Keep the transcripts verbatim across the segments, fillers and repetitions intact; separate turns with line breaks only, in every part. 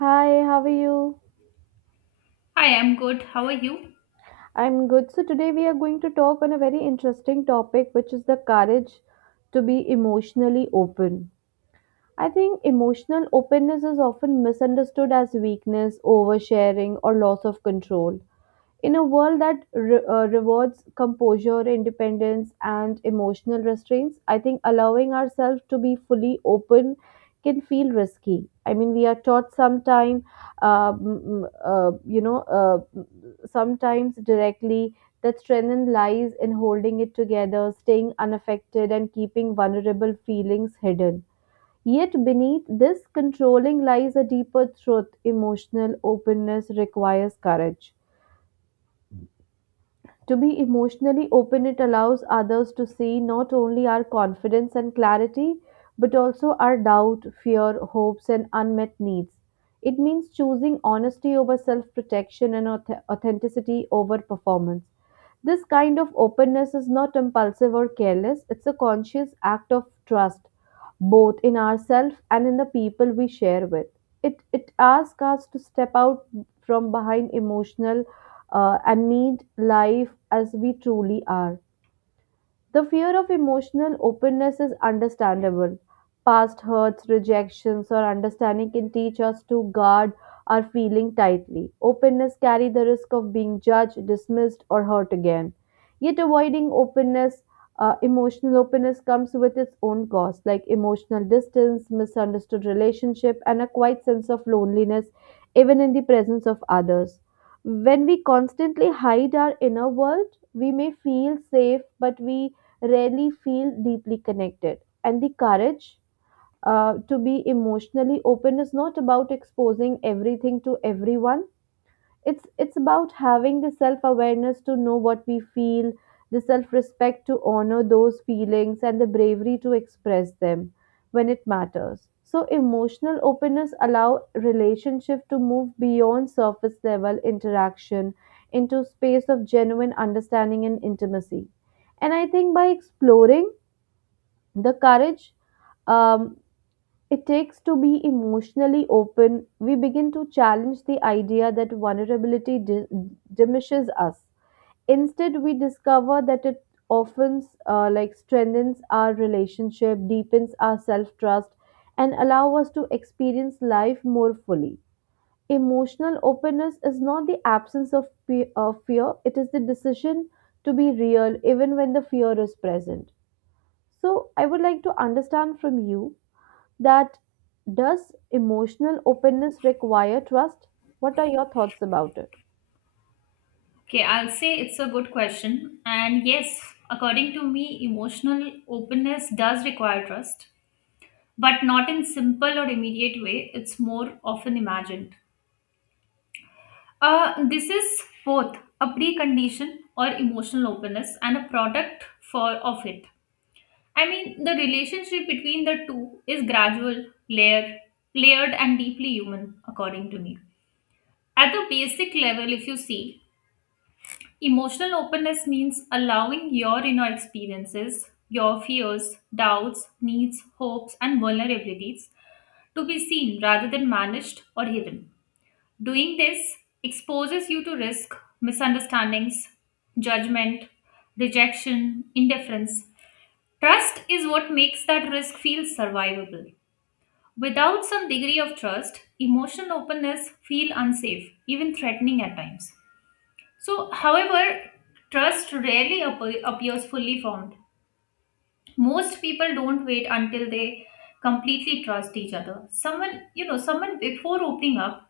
Hi, how are you?
Hi, I'm good. How are you?
I'm good. So today we are going to talk on a very interesting topic, which is the courage to be emotionally open. I think emotional openness is often misunderstood as weakness, oversharing, or loss of control. In a world that re- uh, rewards composure, independence, and emotional restraints, I think allowing ourselves to be fully open can feel risky. I mean, we are taught sometime, uh, mm, uh, you know, uh, sometimes directly that strength lies in holding it together, staying unaffected, and keeping vulnerable feelings hidden. Yet beneath this controlling lies a deeper truth. Emotional openness requires courage to be emotionally open. It allows others to see not only our confidence and clarity, but also our doubt, fear, hopes, and unmet needs. It means choosing honesty over self protection and auth- authenticity over performance. This kind of openness is not impulsive or careless. It's a conscious act of trust, both in ourselves and in the people we share with. It, it asks us to step out from behind emotional uh, and meet life as we truly are. The fear of emotional openness is understandable. Past hurts, rejections, or understanding can teach us to guard our feeling tightly. Openness carries the risk of being judged, dismissed, or hurt again. Yet avoiding openness, uh, emotional openness comes with its own cost, like emotional distance, misunderstood relationship, and a quiet sense of loneliness, even in the presence of others. When we constantly hide our inner world, we may feel safe, but we rarely feel deeply connected. And the courage uh, to be emotionally open is not about exposing everything to everyone. It's it's about having the self awareness to know what we feel, the self respect to honor those feelings, and the bravery to express them when it matters. So emotional openness allow relationship to move beyond surface level interaction into space of genuine understanding and intimacy. And I think by exploring the courage um, it takes to be emotionally open, we begin to challenge the idea that vulnerability di- diminishes us. Instead, we discover that it often uh, like strengthens our relationship, deepens our self-trust, and allow us to experience life more fully. Emotional openness is not the absence of fe- of fear; it is the decision to be real, even when the fear is present. So I would like to understand from you that does emotional openness require trust? What are your thoughts about it?
Okay, I'll say it's a good question. And yes, according to me, emotional openness does require trust, but not in simple or immediate way. It's more often imagined. Uh, this is both a precondition or emotional openness and a product for of it. I mean, the relationship between the two is gradual, layer, layered, and deeply human, according to me. At the basic level, if you see, emotional openness means allowing your inner experiences, your fears, doubts, needs, hopes, and vulnerabilities to be seen rather than managed or hidden. Doing this exposes you to risk, misunderstandings, judgment, rejection, indifference. Trust is what makes that risk feel survivable. Without some degree of trust, emotional openness feel unsafe, even threatening at times. So, however, trust rarely appe- appears fully formed. Most people don't wait until they completely trust each other. Someone, you know, someone before opening up.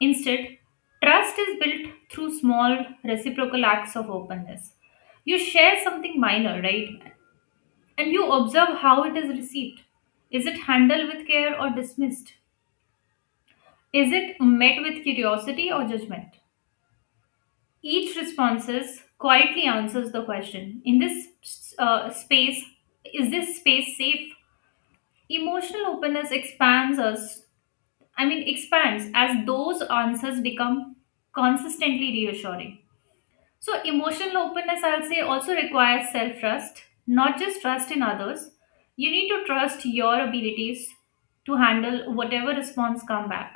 Instead, trust is built through small reciprocal acts of openness. You share something minor, right? And you observe how it is received. Is it handled with care or dismissed? Is it met with curiosity or judgment? Each responses quietly answers the question. In this uh, space, is this space safe? Emotional openness expands us, I mean, expands as those answers become consistently reassuring. So, emotional openness, I'll say, also requires self trust, not just trust in others. You need to trust your abilities to handle whatever response come back,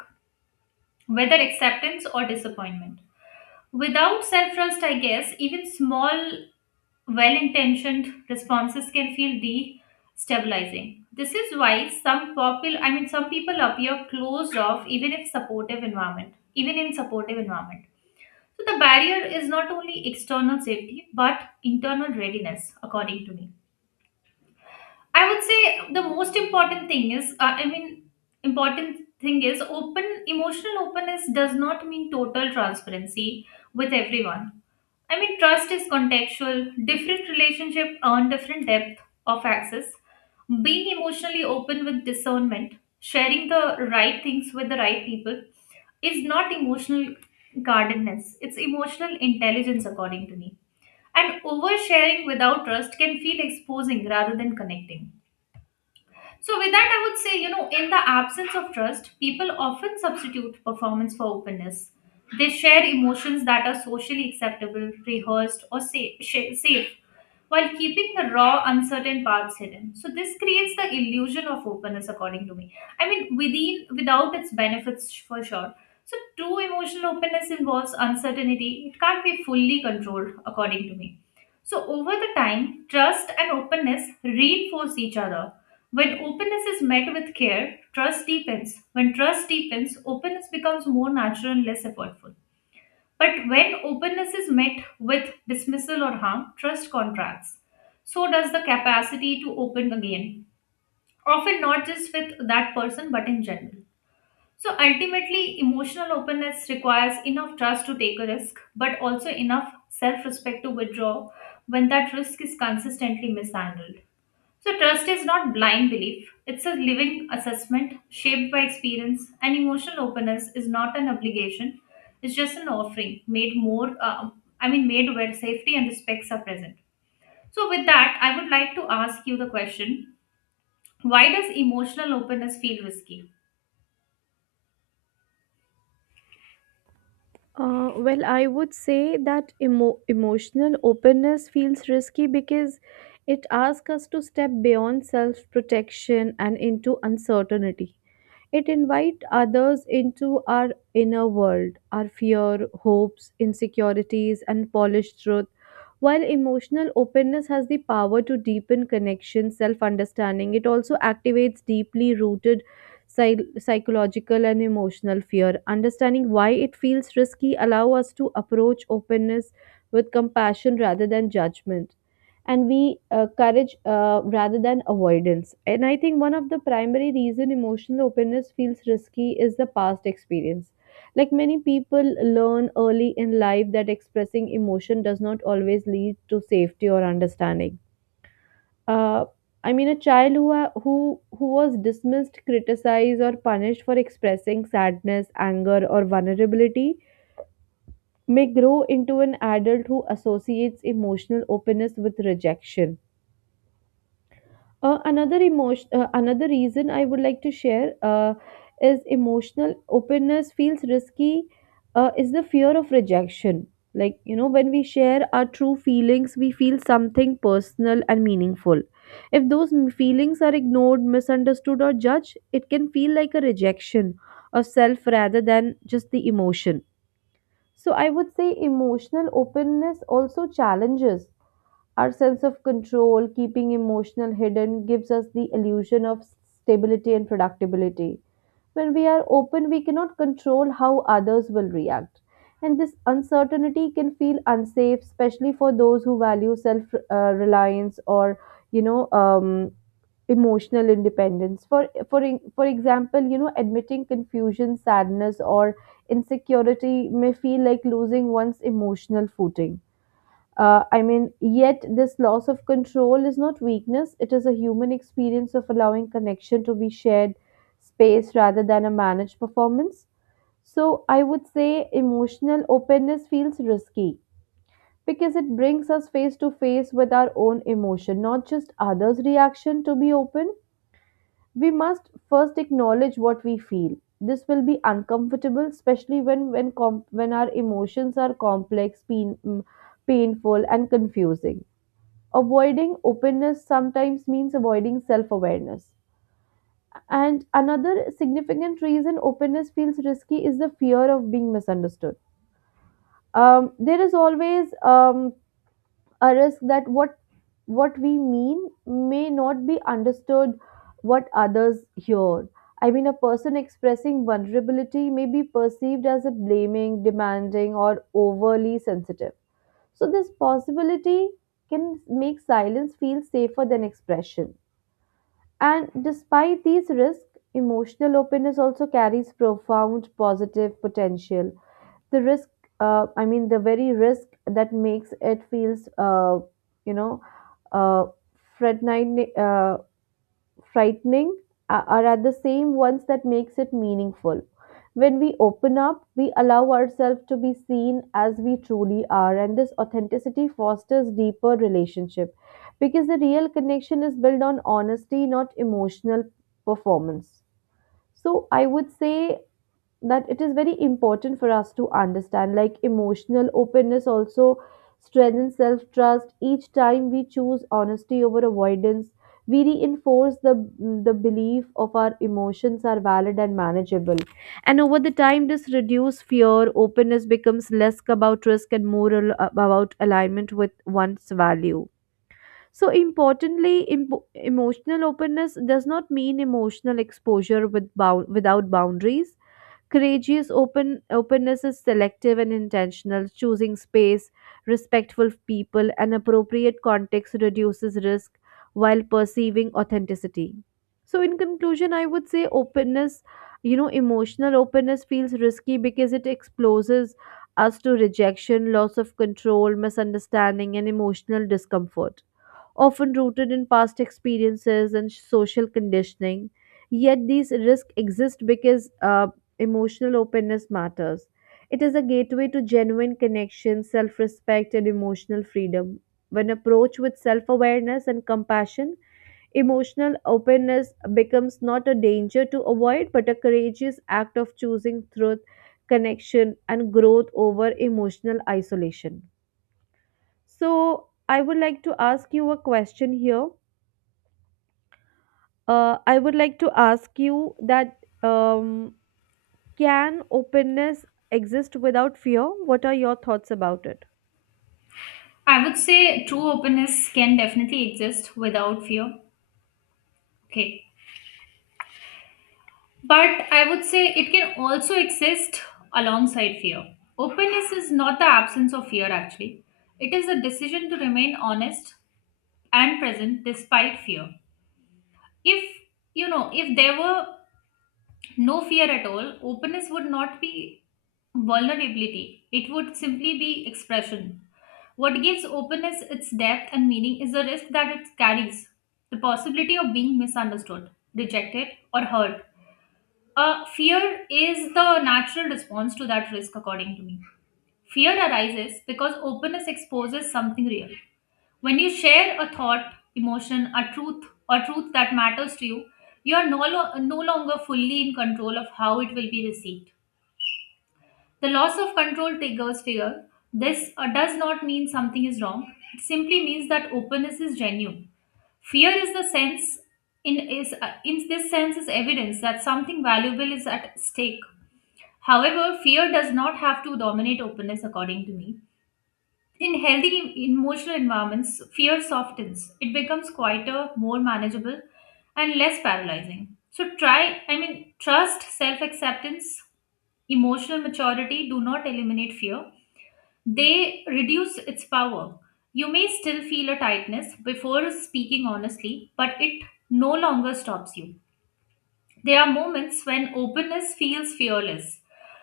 whether acceptance or disappointment without self trust. I guess even small well intentioned responses can feel destabilizing. This is why some popul I mean some people appear closed off even if supportive environment, even in supportive environment. So the barrier is not only external safety but internal readiness, according to me. I would say the most important thing is uh, I mean important thing is open emotional openness does not mean total transparency with everyone. I mean, trust is contextual. Different relationships earn different depth of access. Being emotionally open with discernment, sharing the right things with the right people, is not emotional guardedness. It's emotional intelligence, according to me. And oversharing without trust can feel exposing rather than connecting. So, with that, I would say, you know, in the absence of trust, people often substitute performance for openness. They share emotions that are socially acceptable, rehearsed, or sa- sh- safe, while keeping the raw, uncertain parts hidden. So, this creates the illusion of openness, according to me. I mean, within without its benefits for sure. So, true emotional openness involves uncertainty. It can't be fully controlled, according to me. So, over the time, trust and openness reinforce each other. When openness is met with care, trust deepens. When trust deepens, openness becomes more natural and less effortful. But when openness is met with dismissal or harm, trust contracts. So does the capacity to open again, often not just with that person but in general. So ultimately, emotional openness requires enough trust to take a risk, but also enough self respect to withdraw when that risk is consistently mishandled. So, trust is not blind belief, it's a living assessment shaped by experience, and emotional openness is not an obligation, it's just an offering made more, uh, I mean, made where safety and respects are present. So, with that, I would like to ask you the question, why does emotional openness feel risky?
Uh, well, I would say that emo- emotional openness feels risky because it asks us to step beyond self protection and into uncertainty. It invites others into our inner world, our fear, hopes, insecurities, and polished truth. While emotional openness has the power to deepen connection, self understanding, it also activates deeply rooted psy- psychological and emotional fear. Understanding why it feels risky allow us to approach openness with compassion rather than judgment, and we uh, courage uh, rather than avoidance. And I think one of the primary reason emotional openness feels risky is the past experience. Like many people learn early in life that expressing emotion does not always lead to safety or understanding. uh, I mean, a child who wa- who who was dismissed, criticized, or punished for expressing sadness, anger, or vulnerability may grow into an adult who associates emotional openness with rejection. Uh, another emotion, uh, another reason I would like to share uh, is emotional openness feels risky. Uh, is the fear of rejection? Like, you know, when we share our true feelings, we feel something personal and meaningful. If those m- feelings are ignored, misunderstood, or judged, it can feel like a rejection of self rather than just the emotion. So I would say emotional openness also challenges our sense of control. Keeping emotional hidden gives us the illusion of stability and predictability. When we are open, we cannot control how others will react. And this uncertainty can feel unsafe, especially for those who value self uh, reliance, or, you know, um, emotional independence. For for e, for example, you know, admitting confusion, sadness, or insecurity may feel like losing one's emotional footing. uh, I mean, yet this loss of control is not weakness. It is a human experience of allowing connection to be shared space rather than a managed performance. So, I would say emotional openness feels risky because it brings us face to face with our own emotion, not just others' reaction. To be open, we must first acknowledge what we feel. This will be uncomfortable, especially when when com- when our emotions are complex, pain, mm, painful, and confusing. Avoiding openness sometimes means avoiding self awareness. And another significant reason openness feels risky is the fear of being misunderstood. Um, there is always um, a risk that what what we mean may not be understood what others hear. I mean, a person expressing vulnerability may be perceived as a blaming, demanding, or overly sensitive. So, this possibility can make silence feel safer than expression. And despite these risks, emotional openness also carries profound positive potential. The risk, uh, I mean, the very risk that makes it feels, uh, you know, uh, frightening, uh, frightening a- are at the same ones that makes it meaningful. When we open up, we allow ourselves to be seen as we truly are, and this authenticity fosters deeper relationship, because the real connection is built on honesty, not emotional performance. So I would say that it is very important for us to understand, like, emotional openness also strengthens self trust. Each time we choose honesty over avoidance, we reinforce the the belief of our emotions are valid and manageable. And over the time, this reduces fear. Openness becomes less about risk and more al- about alignment with one's value. So importantly, impo- emotional openness does not mean emotional exposure with bound- without boundaries. Courageous open openness is selective and intentional. Choosing space, respectful people, and appropriate context reduces risk while perceiving authenticity. So in conclusion, I would say openness, you know, emotional openness feels risky because it exposes us to rejection, loss of control, misunderstanding, and emotional discomfort, often rooted in past experiences and social conditioning. Yet these risks exist because uh, emotional openness matters. It is a gateway to genuine connection, self respect, and emotional freedom. When approached with self awareness and compassion, emotional openness becomes not a danger to avoid but a courageous act of choosing truth, connection, and growth over emotional isolation. So, I would like to ask you a question here. uh, I would like to ask you that, um, can openness exist without fear? What are your thoughts about it?
I would say true openness can definitely exist without fear. Okay. But I would say it can also exist alongside fear. Openness is not the absence of fear, actually. It is a decision to remain honest and present despite fear. If, you know, if there were no fear at all, openness would not be vulnerability, it would simply be expression. What gives openness its depth and meaning is the risk that it carries, the possibility of being misunderstood, rejected, or hurt. Uh, fear is the natural response to that risk, according to me. Fear arises because openness exposes something real. When you share a thought, emotion, a truth, or truth that matters to you, you are no, lo- no longer fully in control of how it will be received. The loss of control triggers fear. This uh, does not mean something is wrong. It simply means that openness is genuine. Fear is the sense in is uh, in this sense is evidence that something valuable is at stake. However, fear does not have to dominate openness according to me. In healthy emotional environments, fear softens. It becomes quieter, more manageable, and less paralyzing. So try, I mean, trust, self acceptance, emotional maturity do not eliminate fear, they reduce its power. You may still feel a tightness before speaking honestly, but it no longer stops you. There are moments when openness feels fearless,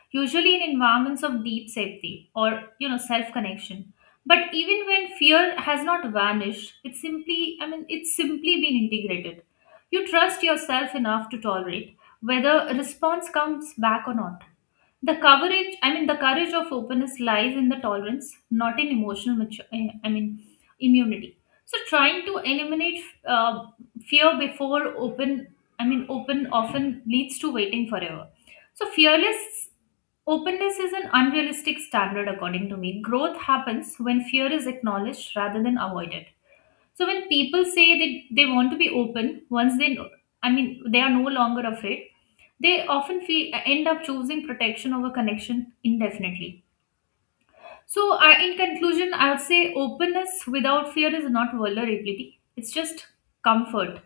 usually in environments of deep safety or you know self-connection. But even when fear has not vanished, it's simply I mean it's simply been integrated. You trust yourself enough to tolerate whether a response comes back or not. The coverage, I mean, the courage of openness lies in the tolerance, not in emotional, mature, eh, I mean, immunity. So, trying to eliminate uh, fear before open, I mean, open often leads to waiting forever. So, fearless openness is an unrealistic standard, according to me. Growth happens when fear is acknowledged rather than avoided. So when people say that they want to be open, once they, know, I mean, they are no longer afraid, they often feel, uh, end up choosing protection over connection indefinitely. So I, in conclusion, I would say openness without fear is not vulnerability. It's just comfort.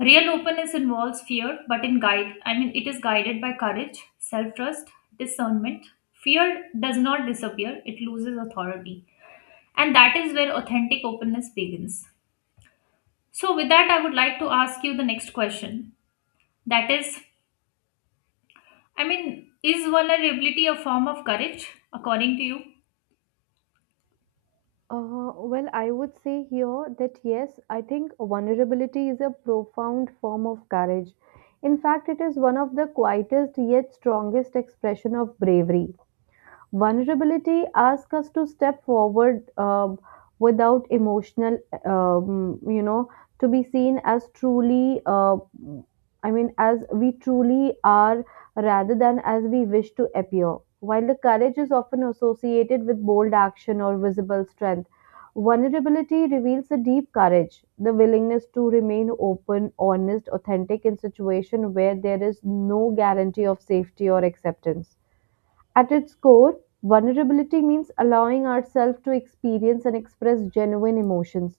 Real openness involves fear, but in guide, I mean, it is guided by courage, self-trust, discernment. Fear does not disappear; it loses authority, and that is where authentic openness begins. So, with that, I would like to ask you the next question. That is, I mean, is vulnerability a form of courage, according to you?
Uh, well, I would say here that yes, I think vulnerability is a profound form of courage. In fact, it is one of the quietest yet strongest expression of bravery. Vulnerability asks us to step forward um, without emotional, um, you know to be seen as truly, uh, I mean, as we truly are, rather than as we wish to appear. While the courage is often associated with bold action or visible strength, vulnerability reveals a deep courage, the willingness to remain open, honest, authentic in situations where there is no guarantee of safety or acceptance. At its core, vulnerability means allowing ourselves to experience and express genuine emotions,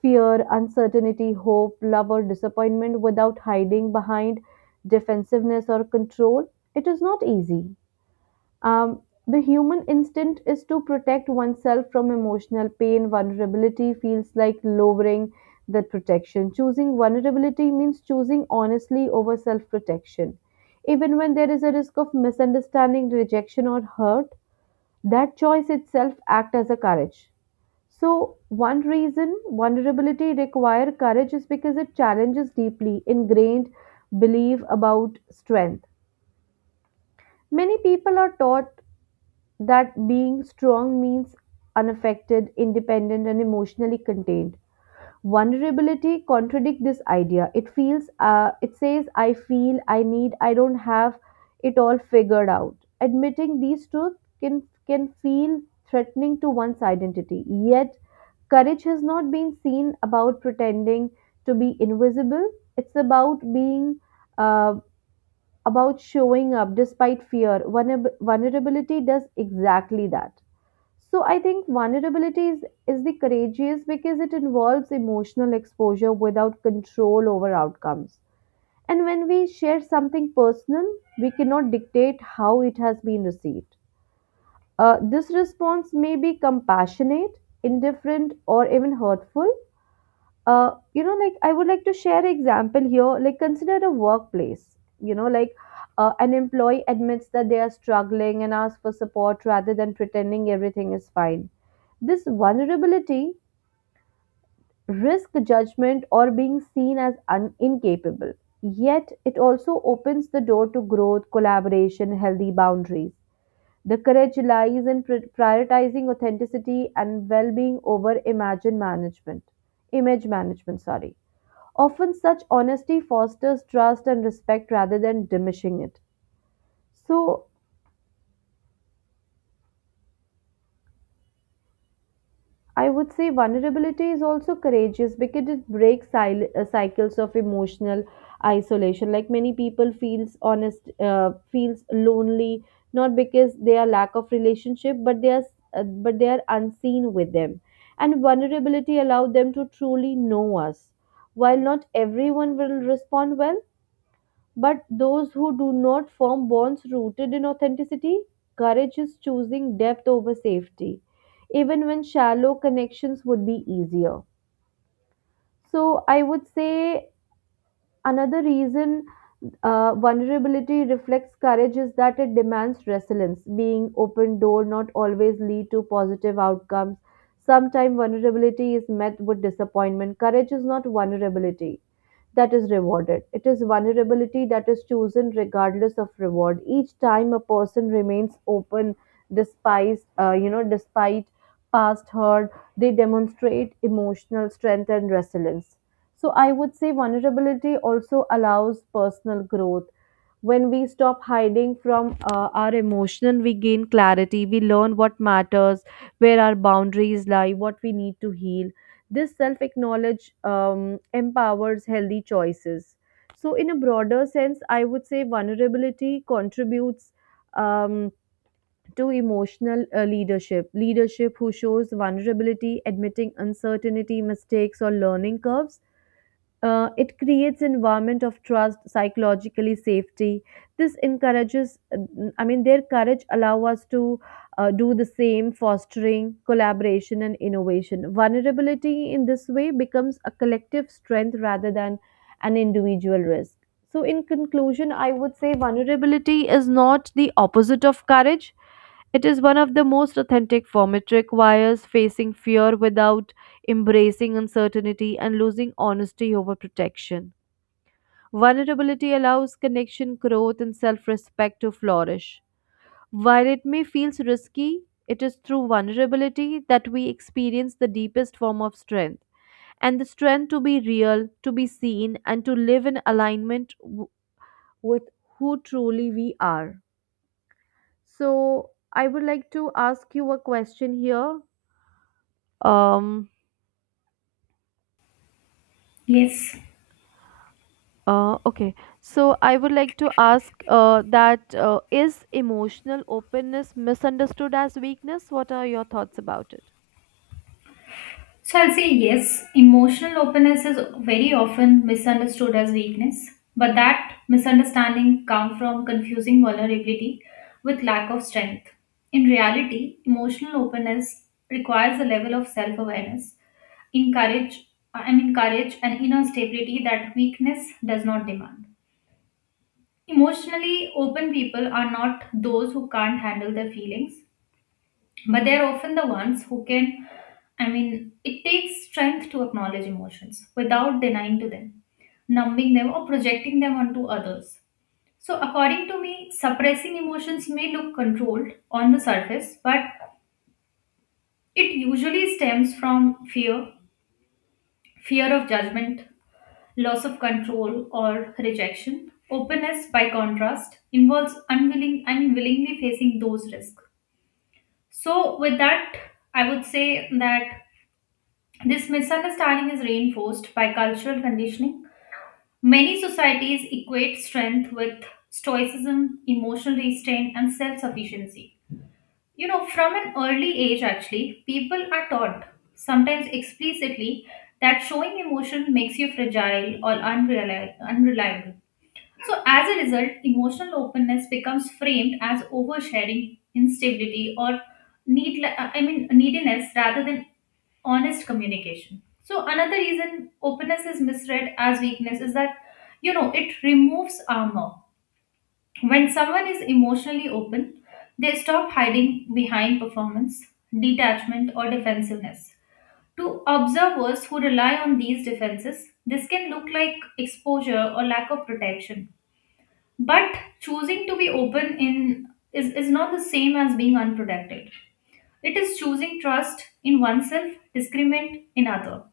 fear, uncertainty, hope, love, or disappointment, without hiding behind defensiveness or control. It is not easy. Um, the human instinct is to protect oneself from emotional pain. Vulnerability feels like lowering that protection. Choosing vulnerability means choosing honestly over self protection. Even when there is a risk of misunderstanding, rejection, or hurt, that choice itself acts as a courage. So, one reason vulnerability require courage is because it challenges deeply ingrained belief about strength. Many people are taught that being strong means unaffected, independent, and emotionally contained. Vulnerability contradicts this idea. It feels, uh, it says, I feel, I need, I don't have it all figured out. Admitting these truths can can feel threatening to one's identity. Yet, courage has not been seen about pretending to be invisible. It's about being, uh, about showing up despite fear. Vulner- Vulnerability does exactly that. So I think vulnerability is, is the courageous because it involves emotional exposure without control over outcomes. And when we share something personal, we cannot dictate how it has been received. Uh, this response may be compassionate, indifferent, or even hurtful. Uh, you know, like, I would like to share example here. Like, consider a workplace. You know, like, uh, an employee admits that they are struggling and asks for support rather than pretending everything is fine. This vulnerability risk judgment or being seen as un- incapable. Yet it also opens the door to growth, collaboration, healthy boundaries. The courage lies in pri- prioritizing authenticity and well-being over imagine management, image management. Sorry. Often, such honesty fosters trust and respect rather than diminishing it. So, I would say vulnerability is also courageous because it breaks sil- uh, cycles of emotional isolation. Like many people feels honest, uh, feels lonely not because they are lack of relationship, but they are uh, but they are unseen with them. And vulnerability allow them to truly know us. While not everyone will respond well, but those who do not form bonds rooted in authenticity, courage is choosing depth over safety, even when shallow connections would be easier. So, I would say another reason uh, vulnerability reflects courage is that it demands resilience. Being open door not always lead to positive outcomes. Sometimes vulnerability is met with disappointment. Courage is not vulnerability that is rewarded. It is vulnerability that is chosen regardless of reward. Each time a person remains open, despite uh, you know, despite past hurt, they demonstrate emotional strength and resilience. So I would say vulnerability also allows personal growth when we stop hiding from uh, our emotion, we gain clarity, we learn what matters, where our boundaries lie, what we need to heal. This self acknowledge um, empowers healthy choices. So in a broader sense, I would say vulnerability contributes um, to emotional uh, leadership leadership who shows vulnerability, admitting uncertainty, mistakes or learning curves. Uh, it creates environment of trust, psychologically safety. This encourages, I mean their courage allow us to uh, do the same, fostering collaboration and innovation. Vulnerability in this way becomes a collective strength rather than an individual risk. So in conclusion, I would say vulnerability is not the opposite of courage, it is one of the most authentic form. It requires facing fear without embracing uncertainty, and losing honesty over protection. Vulnerability allows connection, growth, and self respect to flourish. While it may feel risky, it is through vulnerability that we experience the deepest form of strength. And the strength to be real, to be seen, and to live in alignment w- with who truly we are. So, I would like to ask you a question here. Um,
Yes.
Uh, okay, so I would like to ask uh, that uh, is emotional openness misunderstood as weakness? What are your thoughts about it?
So I'll say yes. Emotional openness is very often misunderstood as weakness, but that misunderstanding comes from confusing vulnerability with lack of strength. In reality, emotional openness requires a level of self awareness, encourage, I mean, courage and inner stability that weakness does not demand. Emotionally open people are not those who can't handle their feelings, but they are often the ones who can. I mean, it takes strength to acknowledge emotions without denying to them, numbing them, or projecting them onto others. So, according to me, suppressing emotions may look controlled on the surface, but it usually stems from fear, fear of judgment, loss of control or rejection. Openness, by contrast, involves unwilling and willingly facing those risks. So, with that, I would say that this misunderstanding is reinforced by cultural conditioning. Many societies equate strength with stoicism, emotional restraint, and self sufficiency. You know, from an early age, actually, people are taught, sometimes explicitly, that showing emotion makes you fragile or unreli- unreliable. So, as a result, emotional openness becomes framed as oversharing, instability, or need, uh, I mean, neediness rather than honest communication. So, another reason openness is misread as weakness is that, you know, it removes armor. When someone is emotionally open, they stop hiding behind performance, detachment, or defensiveness. To observers who rely on these defenses, this can look like exposure or lack of protection, but choosing to be open in is, is not the same as being unprotected. It is choosing trust in oneself, discriminate in other.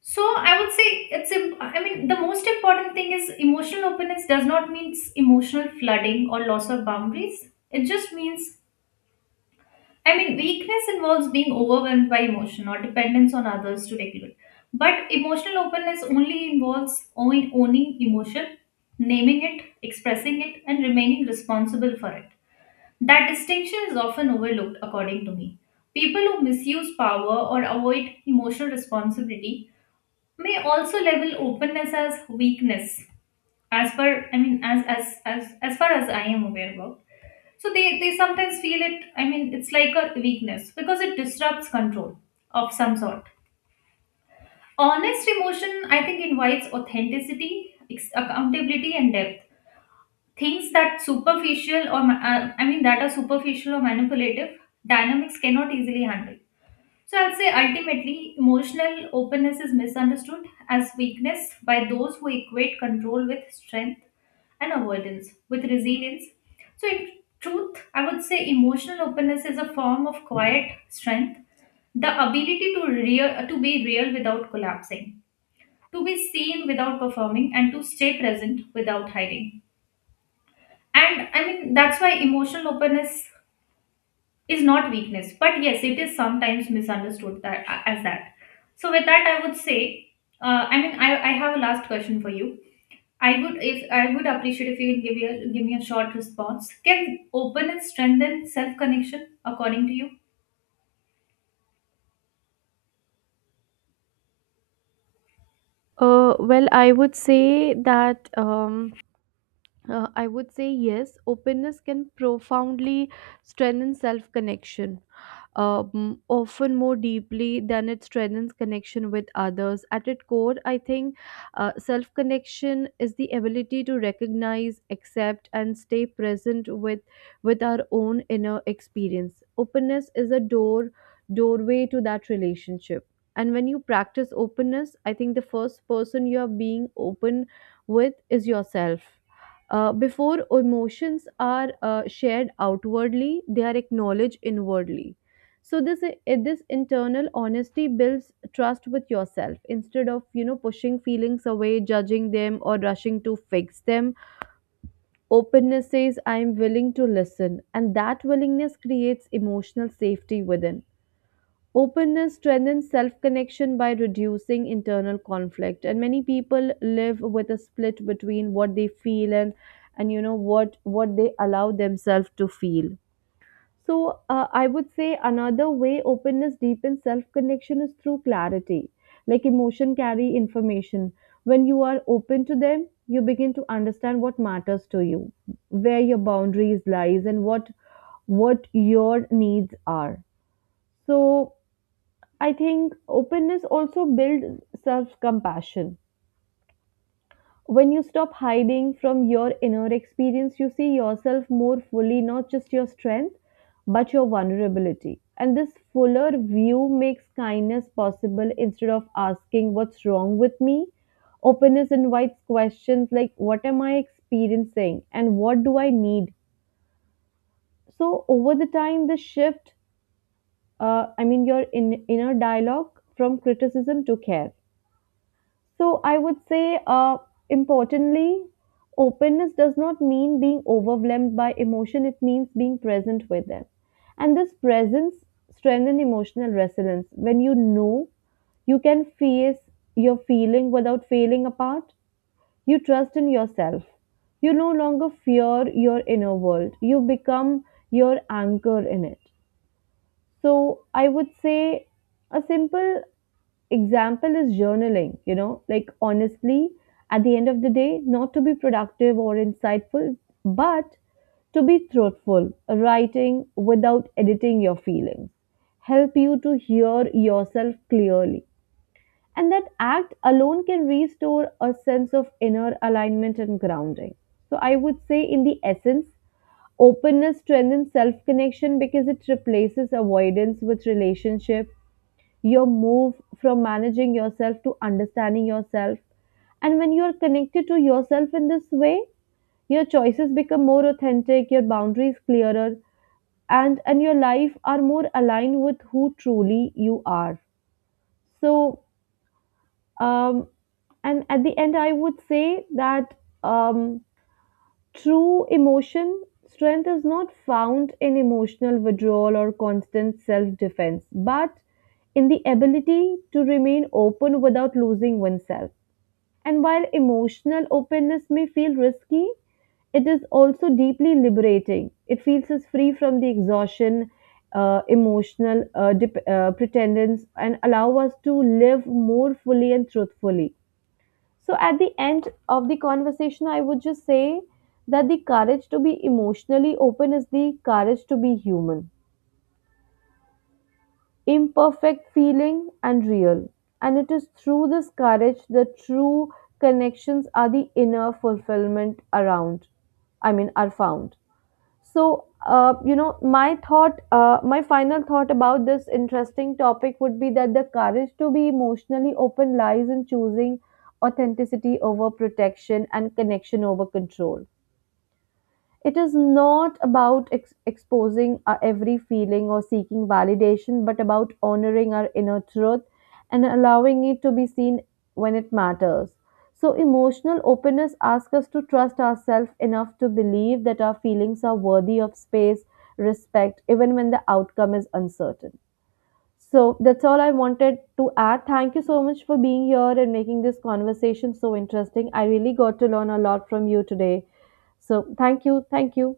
So I would say it's im- I mean the most important thing is emotional openness does not mean emotional flooding or loss of boundaries. It just means I mean, Weakness involves being overwhelmed by emotion or dependence on others to regulate. But emotional openness only involves own- owning emotion, naming it, expressing it, and remaining responsible for it. That distinction is often overlooked, according to me. People who misuse power or avoid emotional responsibility may also label openness as weakness, as per I mean, as as as as far as I am aware about. So they, they sometimes feel it, I mean, it's like a weakness because it disrupts control of some sort. Honest emotion, I think, invites authenticity, ex- accountability, and depth. Things that superficial or, ma- uh, I mean, that are superficial or manipulative, dynamics cannot easily handle. So I'll say ultimately, emotional openness is misunderstood as weakness by those who equate control with strength and avoidance with resilience. So, in truth, I would say emotional openness is a form of quiet strength, the ability to real, to be real without collapsing, to be seen without performing, and to stay present without hiding. And I mean, that's why emotional openness is not weakness but yes it is sometimes misunderstood that, as that. So with that I would say uh, i mean I, I have a last question for you. I would, if I would appreciate if you can give, you a, give me a short response, can open and strengthen self connection according to you?
Uh, well, I would say that. Um, Uh, I would say yes, openness can profoundly strengthen self connection, um, often more deeply than it strengthens connection with others. At its core, I think uh, self connection is the ability to recognize, accept, and stay present with, with our own inner experience. Openness is a door doorway to that relationship. And when you practice openness, I think the first person you are being open with is yourself. Uh, before emotions are uh, shared outwardly, they are acknowledged inwardly. So this i- this internal honesty builds trust with yourself instead of, you know, pushing feelings away, judging them, or rushing to fix them. Openness says, "I am willing to listen," and that willingness creates emotional safety within. Openness strengthens self connection by reducing internal conflict. And many people live with a split between what they feel and, and, you know, what, what they allow themselves to feel. So, uh, I would say another way openness deepens self connection is through clarity. Like emotion carry information. When you are open to them, you begin to understand what matters to you, where your boundaries lies, and what what your needs are. So I think openness also builds self compassion. When you stop hiding from your inner experience, you see yourself more fully, not just your strength, but your vulnerability. And this fuller view makes kindness possible instead of asking, What's wrong with me? Openness invites questions like, What am I experiencing? And what do I need? So, over the time, the shift, uh, I mean, your in- inner dialogue from criticism to care. So I would say, uh, importantly, openness does not mean being overwhelmed by emotion. It means being present with them, and this presence strengthens emotional resilience. When you know you can face your feeling without failing apart, you trust in yourself. You no longer fear your inner world. You become your anchor in it. So I would say a simple example is journaling, you know, like honestly, at the end of the day, not to be productive or insightful, but to be truthful, writing without editing your feelings, help you to hear yourself clearly. And that act alone can restore a sense of inner alignment and grounding. So, I would say, in the essence, openness strengthens self connection because it replaces avoidance with relationship. Your move from managing yourself to understanding yourself. And when you are connected to yourself in this way, your choices become more authentic, your boundaries clearer, and and your life are more aligned with who truly you are. So, um, and at the end, I would say that, um, true emotion strength is not found in emotional withdrawal or constant self defense, but in the ability to remain open without losing oneself. And while emotional openness may feel risky, it is also deeply liberating. It feels us free from the exhaustion, uh, emotional uh, dep- uh, pretendence, and allow us to live more fully and truthfully. So at the end of the conversation, I would just say that the courage to be emotionally open is the courage to be human, imperfect, feeling, and real. And it is through this courage that true connections are the inner fulfillment around, I mean, are found. So, uh, you know, my thought, uh, my final thought about this interesting topic would be that the courage to be emotionally open lies in choosing authenticity over protection and connection over control. It is not about ex- exposing our every feeling or seeking validation, but about honoring our inner truth and allowing it to be seen when it matters. So, emotional openness asks us to trust ourselves enough to believe that our feelings are worthy of space, respect, even when the outcome is uncertain. So, that's all I wanted to add. Thank you so much for being here and making this conversation so interesting. I really got to learn a lot from you today. So, thank you. Thank you.